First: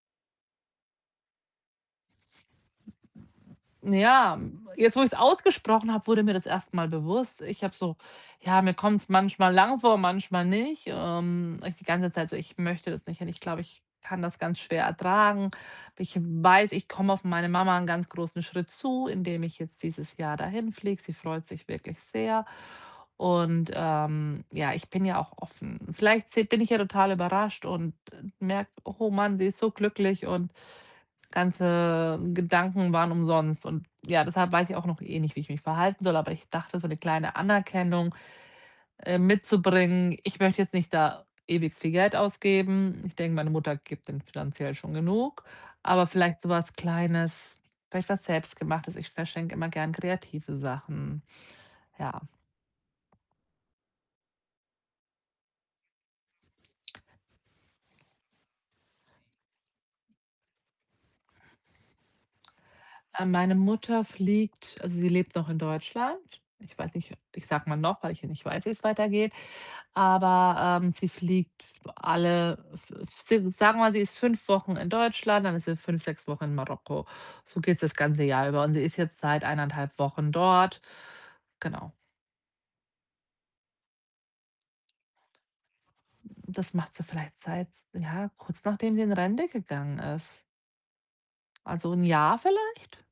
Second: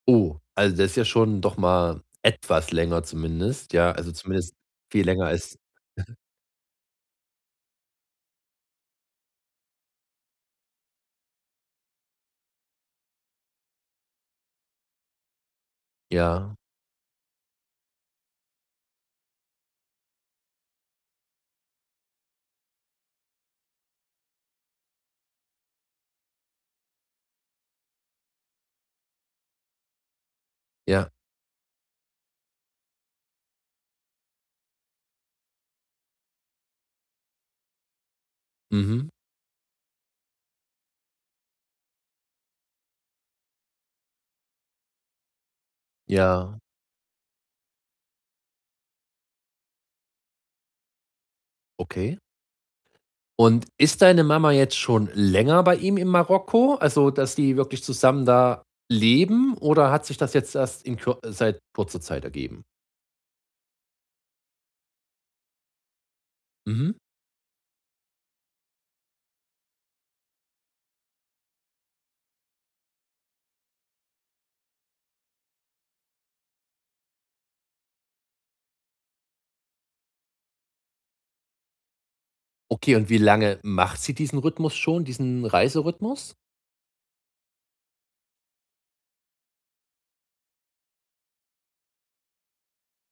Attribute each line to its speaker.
Speaker 1: Oh, also, das ist ja schon doch mal etwas länger zumindest. Ja, also,
Speaker 2: Ja,
Speaker 1: zumindest
Speaker 2: hm, jetzt, wo
Speaker 1: viel
Speaker 2: ich's
Speaker 1: länger als
Speaker 2: ausgesprochen habe, wurde mir das erst mal bewusst. Ich habe so ja, mir kommt's manchmal lang vor, manchmal nicht. Ähm, ist die ganze Zeit so: „Ich möchte da jetzt nicht hin, ich glaube, ich kann das ganz schwer ertragen. Ich
Speaker 1: Ja.
Speaker 2: weiß, ich komme auf meine Mama 'nen ganz großen Schritt zu, indem ich jetzt dieses Jahr dahinfliege.“ Sie freut sich wirklich sehr und, ähm, ja, ich bin ja auch offen. Vielleicht se bin ich ja total überrascht und, äh, merke: „Oh Mann, die ist so glücklich und
Speaker 1: Ja.
Speaker 2: ganze Gedanken waren umsonst.“, und ja, deshalb weiß ich auch noch eh nicht, wie ich mich verhalten soll, aber ich dachte, so 'ne kleine Anerkennung,
Speaker 1: Mhm.
Speaker 2: äh, mitzubringen. Ich möchte jetzt nicht da ewig viel Geld ausgeben. Ich denke, meine Mutter gibt dem finanziell schon genug, aber vielleicht so
Speaker 1: Ja.
Speaker 2: was Kleines, vielleicht was Selbstgemachtes. Ich verschenke immer gern kreative Sachen,
Speaker 1: Okay.
Speaker 2: ja.
Speaker 1: Und ist deine Mama jetzt schon länger bei ihm in Marokko, also, dass die wirklich zusammen da leben? Oder hat sich das jetzt erst in kü seit kurzer Zeit ergeben?
Speaker 2: Äh, meine Mutter fliegt also, sie lebt noch in Deutschland. Ich
Speaker 1: Mhm.
Speaker 2: weiß nicht, ich sage mal noch, weil ich ja nicht weiß, wie's weitergeht, aber, ähm, sie fliegt alle äh, f f si sagen wir, sie ist 5 Wochen in Deutschland, dann ist sie 5, 6 Wochen in Marokko. So geht's das ganze Jahr über und sie ist jetzt seit 1 1/2 Wochen dort, genau.
Speaker 1: Okay, und wie lange macht sie diesen Rhythmus schon, diesen Reiserhythmus?
Speaker 2: Das macht sie vielleicht seit, ja, kurz nachdem sie in Rente gegangen ist. Also, 1 Jahr vielleicht?